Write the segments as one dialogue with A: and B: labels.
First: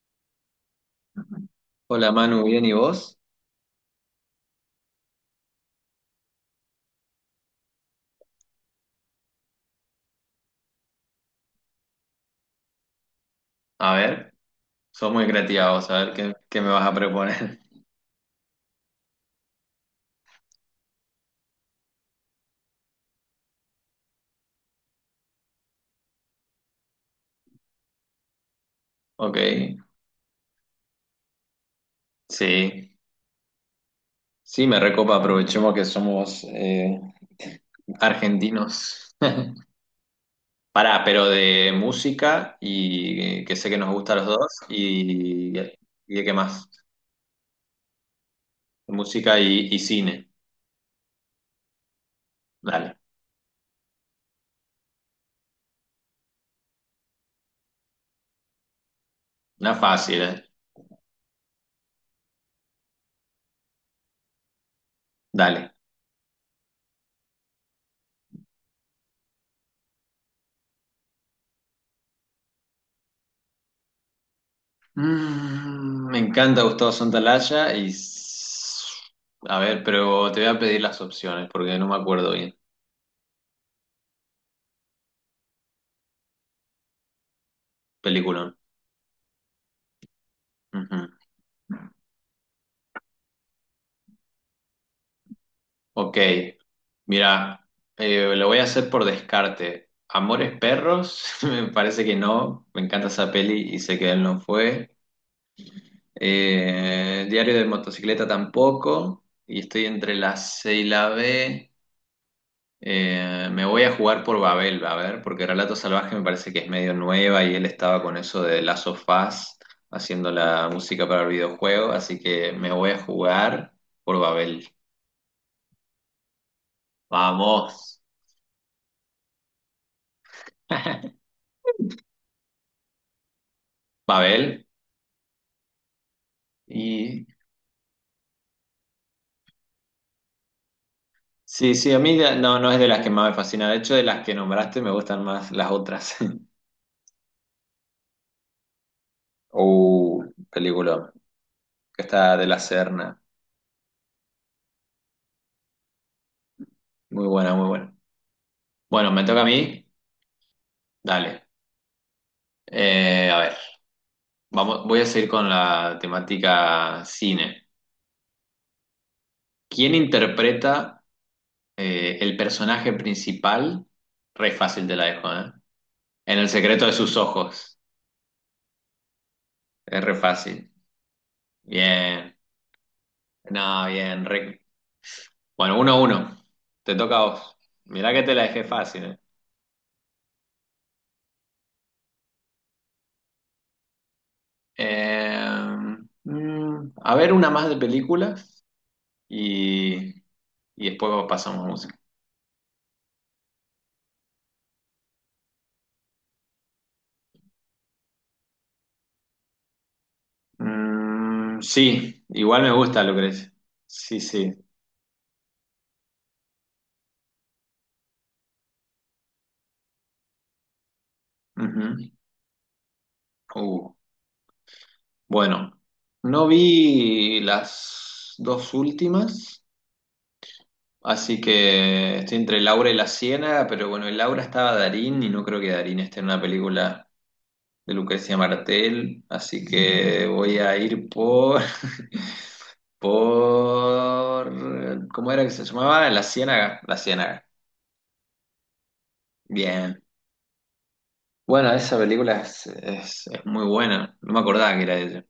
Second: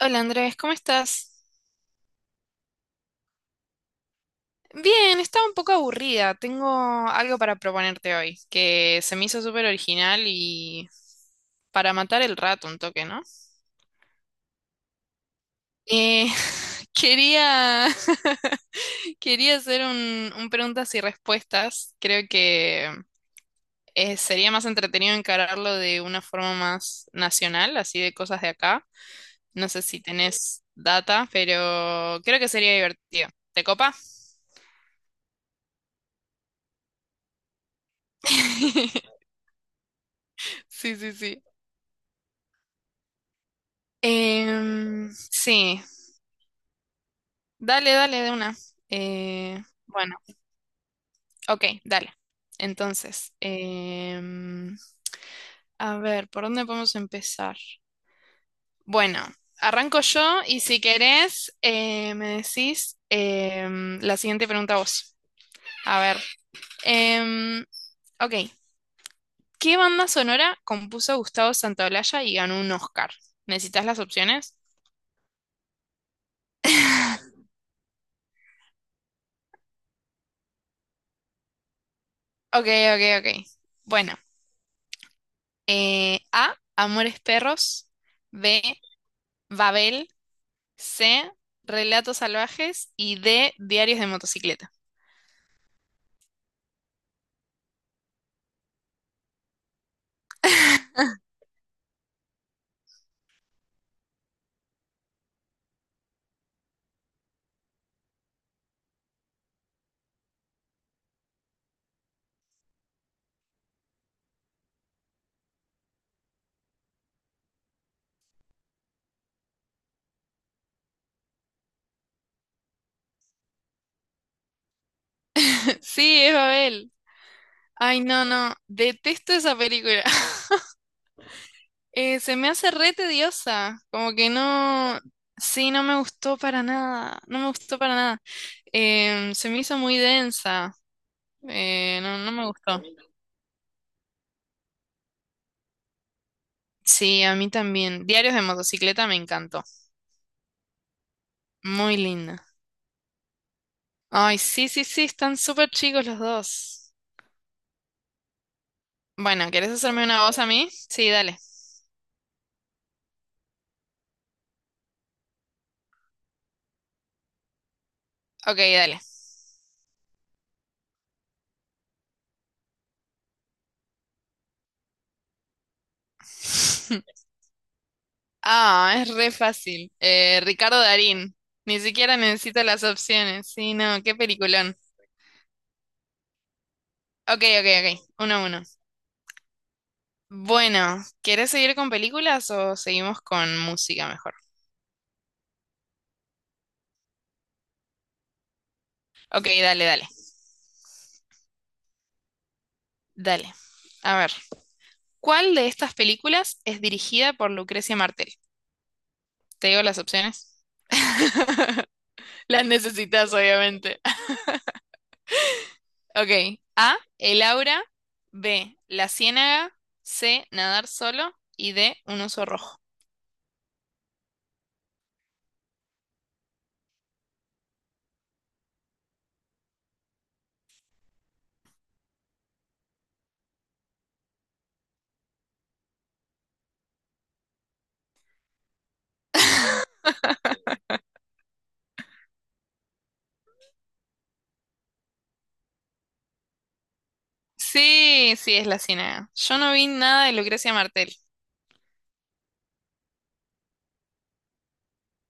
A: Hola Andrés, ¿cómo estás?
B: Ajá. Hola Manu, bien, ¿y vos?
A: Bien, estaba un poco aburrida. Tengo algo para proponerte hoy, que se me hizo súper original y para matar el rato un toque, ¿no?
B: A ver, sos muy creativa vos, a ver
A: Eh,
B: qué me vas a proponer.
A: quería, quería hacer un preguntas y respuestas. Creo que sería más entretenido encararlo de una forma más nacional, así de cosas de acá.
B: Ok,
A: No sé si tenés data, pero creo que sería
B: sí,
A: divertido. ¿Te copa?
B: sí, me recopa, aprovechemos que somos argentinos.
A: Sí,
B: Pará,
A: sí,
B: pero
A: sí.
B: de música y que sé que nos gusta a los dos
A: Sí,
B: y de qué más.
A: dale, dale de una.
B: Música
A: Eh,
B: y
A: bueno,
B: cine.
A: ok, dale.
B: Dale,
A: Entonces, a ver, ¿por dónde podemos empezar? Bueno,
B: una
A: arranco
B: fácil,
A: yo
B: ¿eh?
A: y si querés, me decís la siguiente pregunta vos.
B: Dale.
A: A ver, em, ok, ¿qué banda sonora compuso Gustavo Santaolalla y ganó un Oscar? ¿Necesitas las opciones?
B: Me encanta Gustavo Santaolalla y... A ver, pero te voy a pedir las opciones porque no me acuerdo bien.
A: Ok, ok, ok. Bueno, A, Amores Perros.
B: Peliculón.
A: B, Babel,
B: Ujú.
A: C, Relatos Salvajes y D, Diarios de Motocicleta.
B: Ok, mira, lo voy a hacer por descarte. Amores Perros, me parece que no. Me encanta esa peli y sé que él no fue. Diario de Motocicleta tampoco. Y estoy entre la C y la B. Me voy a jugar por Babel, a ver, porque Relato Salvaje me parece que es medio nueva y él estaba con eso de las sofás haciendo la música para el videojuego, así que me voy a jugar por Babel.
A: Sí, es Babel.
B: Vamos.
A: Ay, no, no, detesto esa película. Se me hace re tediosa, como que
B: Babel.
A: no, sí, no me gustó para nada,
B: Y
A: no me gustó para nada. Em, se me hizo muy densa,
B: sí, sí, a mí
A: no, no me
B: no, no es
A: gustó.
B: de las que más me fascina. De hecho, de las que nombraste me gustan más las otras.
A: Sí, a mí también. Diarios de Motocicleta me encantó,
B: Uh, película.
A: muy
B: Que está
A: linda.
B: de la Serna.
A: Ay, sí, sí, sí, están súper chicos los dos.
B: Muy buena, muy buena. Bueno, me toca a
A: Bueno, ¿querés
B: mí.
A: hacerme una voz a mí? Sí, dale.
B: Dale. A ver. Vamos, voy a seguir con la temática cine.
A: Ok, dale.
B: ¿Quién interpreta el personaje principal? Re fácil te la dejo, ¿eh? En el secreto de sus ojos.
A: Ah, es re fácil.
B: Es re fácil.
A: Ricardo Darín. Ni siquiera
B: Bien.
A: necesito las opciones. Sí,
B: No,
A: no, qué
B: bien.
A: peliculón.
B: Bueno, uno a uno. Te toca a
A: Ok,
B: vos.
A: ok,
B: Mirá
A: ok.
B: que te
A: Uno
B: la
A: a uno.
B: dejé fácil, ¿eh?
A: Bueno, ¿querés seguir con películas o seguimos con música mejor?
B: Eh, a ver, una más de películas
A: Ok, dale,
B: y,
A: dale.
B: y después pasamos a música.
A: Dale. A ver, ¿cuál de estas películas es dirigida por Lucrecia Martel? ¿Te digo las opciones?
B: Sí, igual
A: Las
B: me gusta,
A: necesitas,
B: Lucrecia.
A: obviamente.
B: Sí, sí.
A: Ok. A, El Aura. B, La Ciénaga. C, Nadar solo. Y
B: Ujú.
A: D, Un oso rojo.
B: Uh, bueno, no vi las dos últimas, así que estoy entre Laura y La Ciénaga, pero bueno, en Laura estaba Darín y no creo que Darín esté en una película de Lucrecia Martel, así que voy a ir por, ¿cómo era que se llamaba? La Ciénaga.
A: Sí, sí, es la Ciénaga. Yo no vi
B: Bien.
A: nada de Lucrecia Martel.
B: Bueno, esa película es muy buena, no me acordaba que era de ella,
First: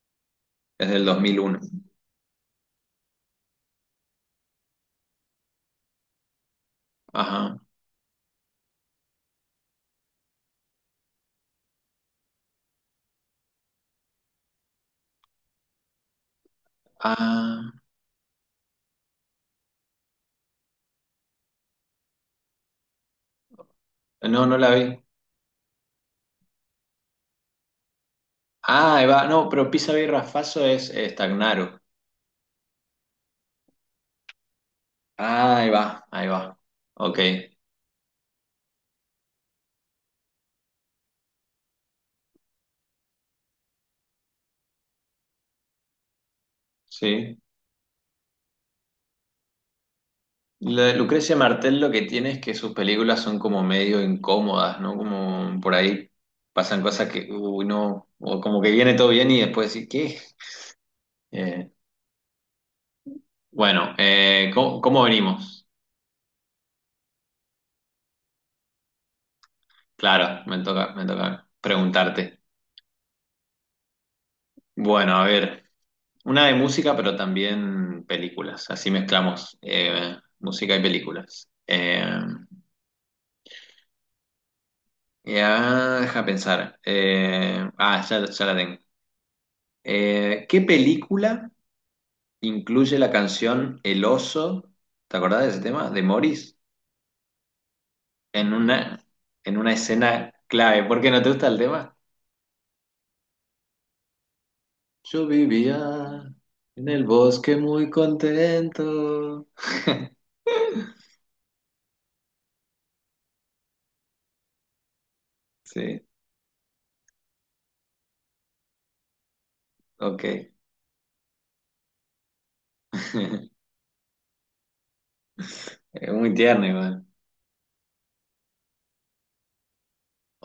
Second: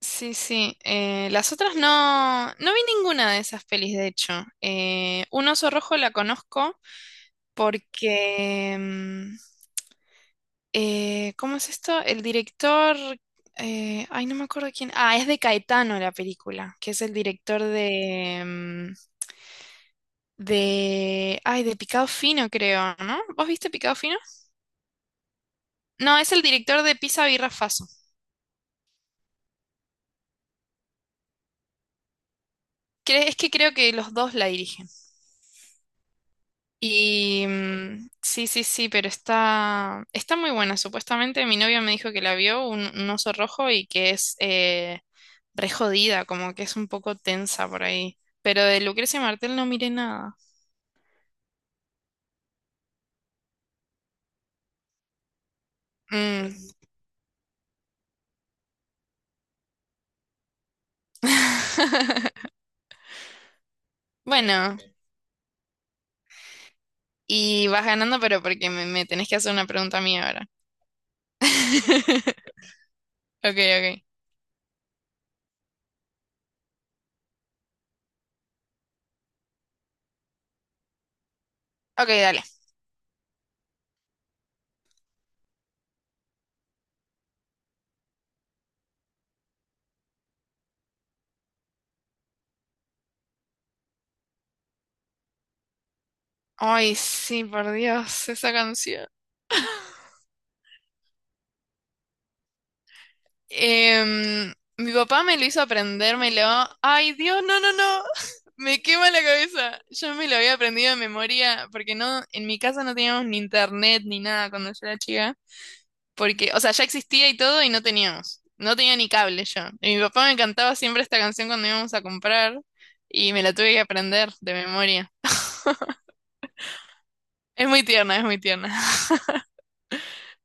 A: Sí, sí.
B: es del dos mil
A: Las
B: uno
A: otras no, no vi ninguna de esas pelis, de hecho. Un oso rojo la conozco
B: Ajá.
A: porque... ¿cómo es esto? El director... ay, no me acuerdo quién. Ah, es de Caetano la película, que es el director
B: Ah,
A: de... de... Ay, de Picado Fino, creo, ¿no? ¿Vos viste Picado Fino?
B: no, no la vi.
A: No, es el director de Pisa Birra Faso.
B: Ah, ahí va. No, pero pisa y faso es estagnaro.
A: Es que creo que los dos la dirigen.
B: Ah, ahí va, ahí va. Ok,
A: Y sí, sí, sí, pero está, está muy buena. Supuestamente mi novia me dijo que la vio, un oso rojo, y que es re jodida, como que es un poco
B: sí.
A: tensa por ahí. Pero de Lucrecia Martel no miré nada.
B: Lo de Lucrecia Martel lo que tiene es que sus películas son como medio incómodas, ¿no? Como por ahí
A: Mm.
B: pasan cosas que, uy, no, o como que viene todo bien y después decís, ¿qué? Bueno,
A: Bueno,
B: ¿cómo, cómo venimos?
A: y vas ganando, pero porque me tenés que hacer una pregunta mía
B: Claro,
A: ahora.
B: me toca preguntarte.
A: Ok, ok.
B: Bueno, a ver, una de música, pero también películas, así mezclamos música y películas.
A: Ok, dale.
B: Ya, deja pensar. Ya la tengo. ¿Qué película incluye la canción El oso? ¿Te acordás de ese tema? De Morris.
A: Ay, sí, por Dios,
B: En
A: esa
B: una,
A: canción.
B: en una escena clave. ¿Por qué no te gusta el tema?
A: Em, mi papá
B: Yo
A: me lo hizo aprender,
B: vivía
A: me lo...
B: en el
A: Ay, Dios,
B: bosque
A: no, no,
B: muy
A: no. Me quema la
B: contento.
A: cabeza. Yo me lo había aprendido de memoria porque no, en mi casa no teníamos ni internet ni nada cuando yo era chica.
B: Sí,
A: Porque, o sea, ya existía y todo y no teníamos. No tenía ni cable yo. Y mi
B: ok.
A: papá me cantaba siempre esta canción cuando íbamos a comprar y me la tuve que aprender de memoria.
B: Es muy tierno igual.
A: Es muy tierna, es muy tierna.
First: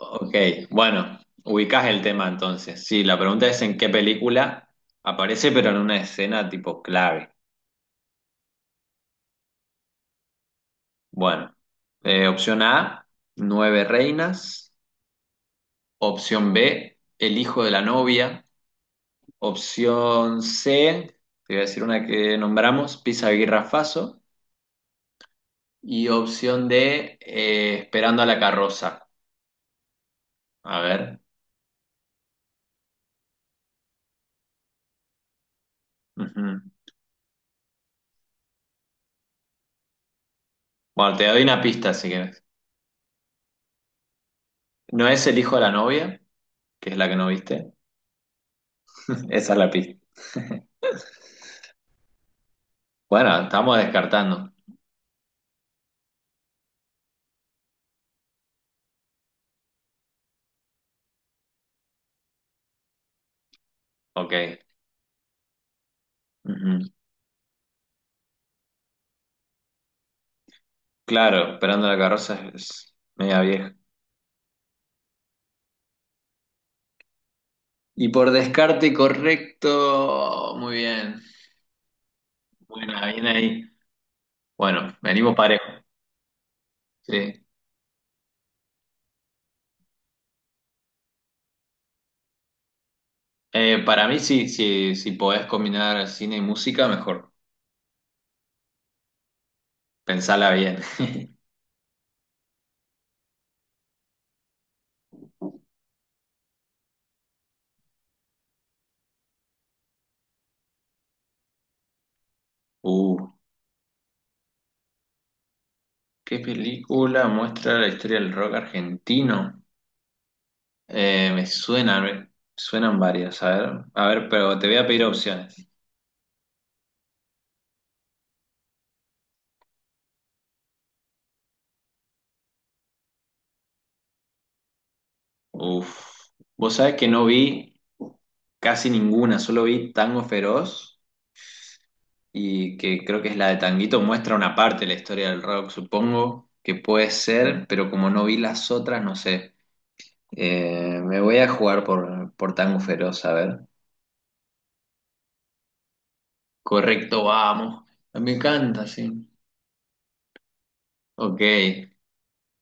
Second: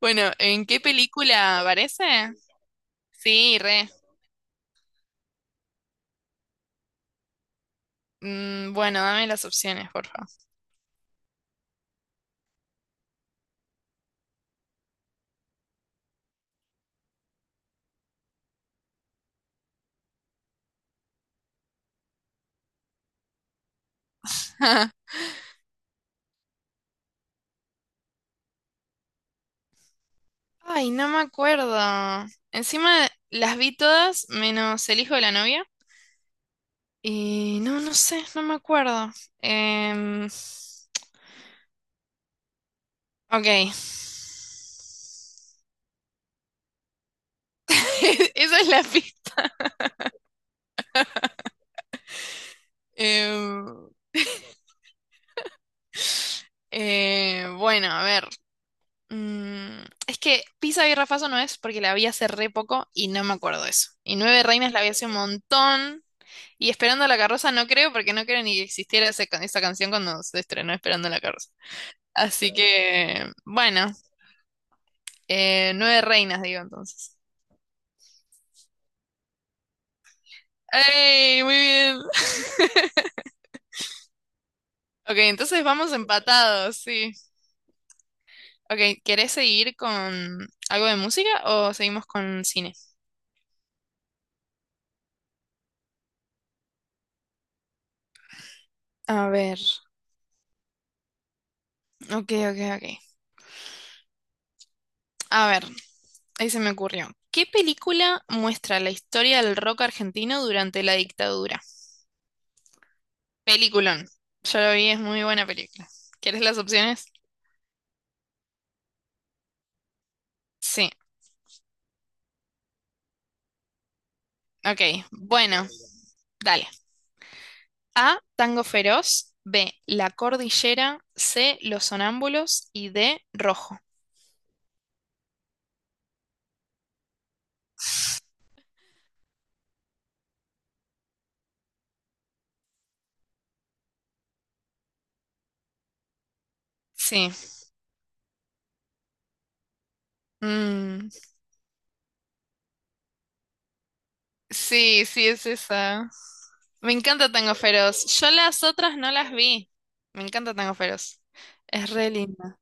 A: Bueno, ¿en qué
B: bueno,
A: película
B: ubicás el
A: aparece?
B: tema entonces. Sí, la pregunta
A: Sí,
B: es en qué
A: re.
B: película aparece, pero en una escena tipo clave.
A: Mm, bueno, dame las opciones, por favor.
B: Bueno, opción A, nueve reinas. Opción B, el hijo de la novia. Opción C, te voy a decir una que nombramos, Pisa Aguirre Faso. Y opción D, esperando a la carroza. A
A: Ay, no me
B: ver.
A: acuerdo. Encima las vi todas, menos El hijo de la novia.
B: Ujú.
A: Y no, no sé, no me acuerdo. Em, ok.
B: Bueno, te doy una pista si quieres. No es el hijo de la novia, que es la que no viste.
A: Esa es la pista.
B: Esa es la pista. Bueno, estamos
A: Em,
B: descartando.
A: bueno, a ver. Mm, es que Pisa y Rafaso no es porque la vi hace re poco y no me acuerdo de eso. Y Nueve
B: Ok.
A: Reinas la vi hace un montón. Y
B: Ujú.
A: Esperando la carroza no creo porque no creo ni que existiera esa canción cuando se estrenó Esperando la carroza.
B: Claro, esperando a la carroza
A: Así
B: es
A: que,
B: media vieja.
A: bueno, nueve reinas, digo entonces.
B: Y por descarte correcto, muy bien.
A: ¡Ey! Muy bien.
B: Bueno, bien ahí. Bueno,
A: Ok,
B: venimos parejo.
A: entonces vamos empatados, sí.
B: Sí.
A: Ok, ¿querés seguir con algo de música o seguimos con cine?
B: Para mí sí, sí, si podés combinar cine y música, mejor.
A: A ver,
B: Pensala bien.
A: ok, ok, ok. A ver, ahí se me ocurrió. ¿Qué película muestra la historia del rock argentino durante la dictadura?
B: Uh,
A: Peliculón. Yo lo vi, es muy buena película.
B: ¿qué
A: ¿Quieres las opciones?
B: película muestra la historia del rock argentino?
A: Sí,
B: Me suenan varias. A ver, pero te voy a pedir
A: ok.
B: opciones.
A: Bueno, dale. A. Tango Feroz. B. La Cordillera. C. Los Sonámbulos. Y D. Rojo.
B: Uf. Vos sabés que no vi casi ninguna, solo vi Tango Feroz y que creo que es la de Tanguito, muestra una parte de la historia del rock, supongo que puede
A: Sí.
B: ser, pero como no vi las otras, no sé.
A: Mm,
B: Me voy a jugar por Tango Feroz, a ver.
A: sí, sí, es esa. Me
B: Correcto,
A: encanta Tango
B: vamos.
A: Feroz. Yo
B: Me
A: las
B: encanta,
A: otras no
B: sí.
A: las vi. Me encanta Tango Feroz.
B: Ok.
A: Es re linda.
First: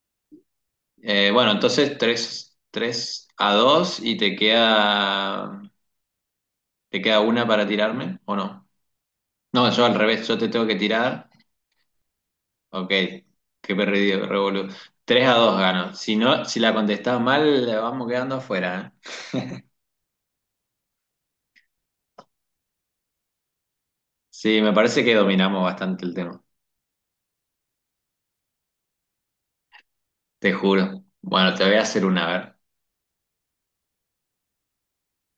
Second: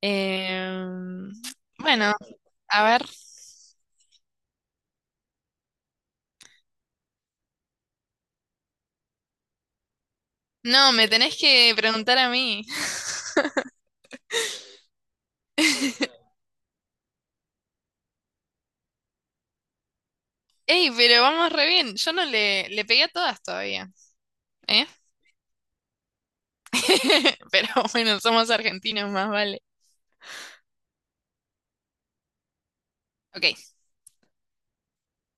A: Em,
B: Bueno, entonces
A: bueno, a ver.
B: tres a 2 y te queda una para tirarme, ¿o no? No, yo al revés, yo te tengo que
A: No, me
B: tirar.
A: tenés que preguntar a mí.
B: Ok, qué perdido, revolú. 3 a 2 gano. Si no, si la contestás mal, vamos quedando afuera, ¿eh?
A: Ey, pero vamos re bien. Yo no le, le pegué a todas todavía.
B: Sí, me
A: ¿Eh?
B: parece que dominamos bastante el tema.
A: Pero bueno, somos argentinos, más vale.
B: Te juro. Bueno, te voy a hacer una, a ver.
A: Ok.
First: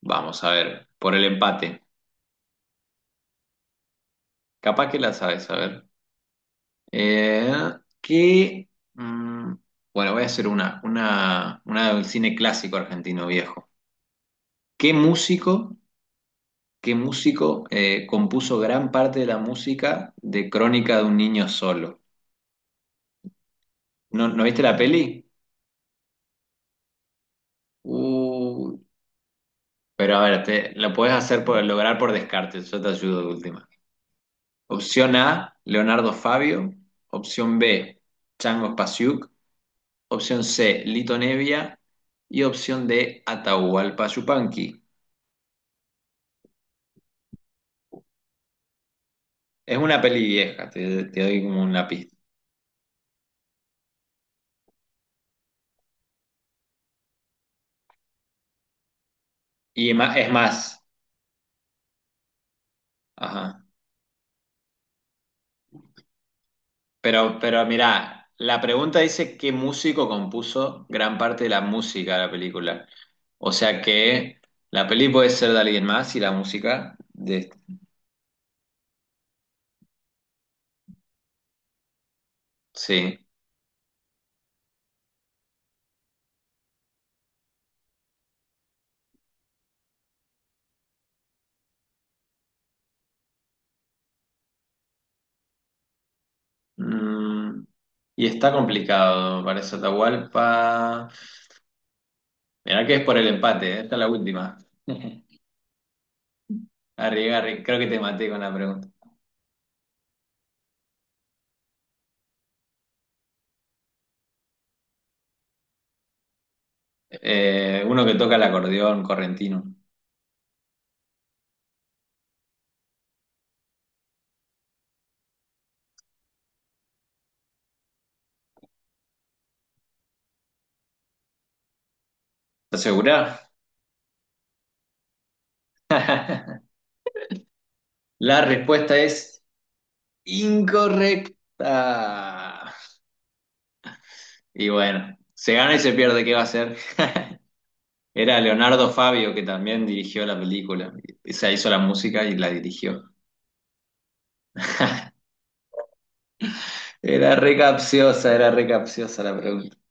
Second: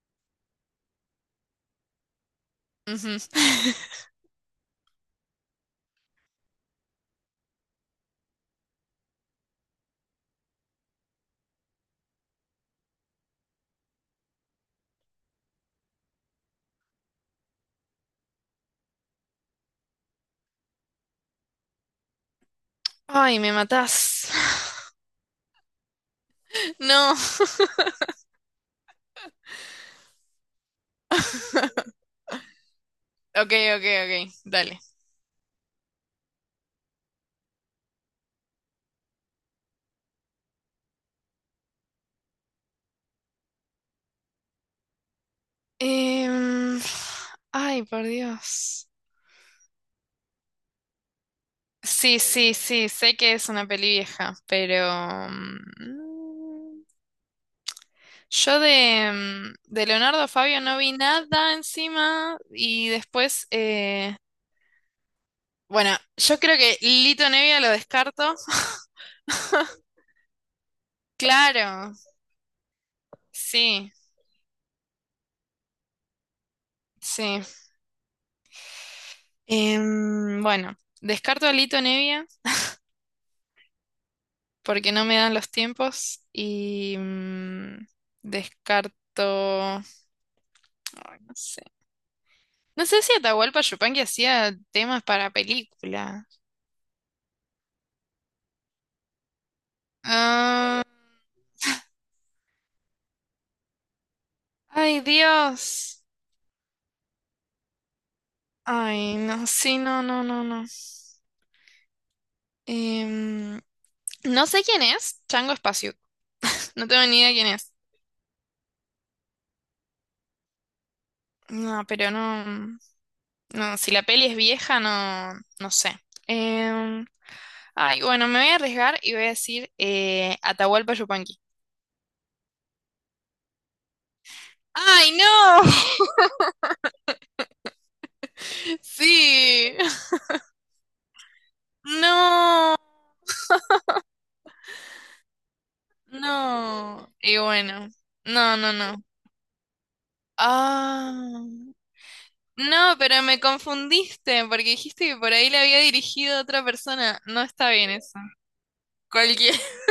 B: Vamos a ver. Por el empate.
A: Ujú.
B: Capaz que la sabes, a ver. Eh, ¿qué? mm, bueno, voy a hacer una del cine clásico argentino viejo. ¿Qué músico, ¿qué músico compuso gran parte de la música de Crónica de un niño solo?
A: Ay, me matás.
B: ¿No, no viste la peli?
A: No.
B: Uh, pero a ver, lo puedes hacer lograr por descarte, yo te ayudo de
A: Ok,
B: última.
A: ok, ok. Dale.
B: Opción A, Leonardo Fabio. Opción B, Chango Spasiuk. Opción C, Lito Nevia. Y opción D, Atahualpa Yupanqui.
A: Em, ay, por Dios.
B: Es una peli vieja, te doy como una pista.
A: Sí, sí, sí. Sé que es una peli vieja, pero... yo de, de Leonardo
B: Es
A: Fabio no
B: más,
A: vi nada encima y después...
B: ajá.
A: bueno, yo creo que Lito Nevia
B: Pero
A: lo
B: mira,
A: descarto.
B: la pregunta dice qué músico compuso gran parte de la
A: Claro,
B: música de la película. O sea
A: sí,
B: que la peli puede ser de alguien más y la música
A: sí.
B: de...
A: Em, bueno, descarto a Lito Nevia.
B: Sí.
A: Porque no me dan los tiempos y descarto, no sé. No sé si Atahualpa Yupanqui hacía temas para película.
B: Mm, y está complicado para eso,
A: Ah,
B: Atahualpa. Mirá que es por el empate, ¿eh? Esta es la última.
A: ay, Dios.
B: Arri, creo que te maté con la pregunta.
A: Ay, no, sí, no, no, no, no. Em, no sé quién es Chango Espacio. No tengo ni idea quién es.
B: Uno que toca el acordeón correntino.
A: No, pero no, no, si la peli es vieja, no, no sé. Em, ay, bueno, me voy a arriesgar y voy a decir Atahualpa Yupanqui.
B: ¿Estás segura?
A: ¡Ay, no!
B: La respuesta es
A: Sí.
B: incorrecta.
A: No,
B: Y bueno, se gana y se pierde, ¿qué va a hacer?
A: no. Y bueno,
B: Era
A: no, no,
B: Leonardo
A: no.
B: Fabio que también dirigió la película. O
A: Ah,
B: sea, hizo la música y la
A: no,
B: dirigió.
A: pero me confundiste porque dijiste que por ahí le había dirigido a otra persona. No está bien eso.
B: Era re capciosa la
A: Cualquier.
B: pregunta.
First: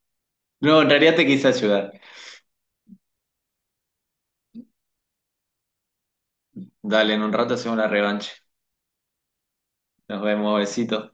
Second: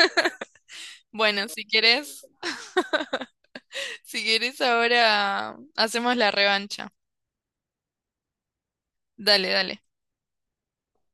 B: No, en realidad te quise
A: Bueno, si
B: ayudar.
A: quieres, si quieres ahora hacemos la revancha.
B: Dale, en un rato hacemos la revancha.
A: Dale, dale.
B: Nos vemos, besito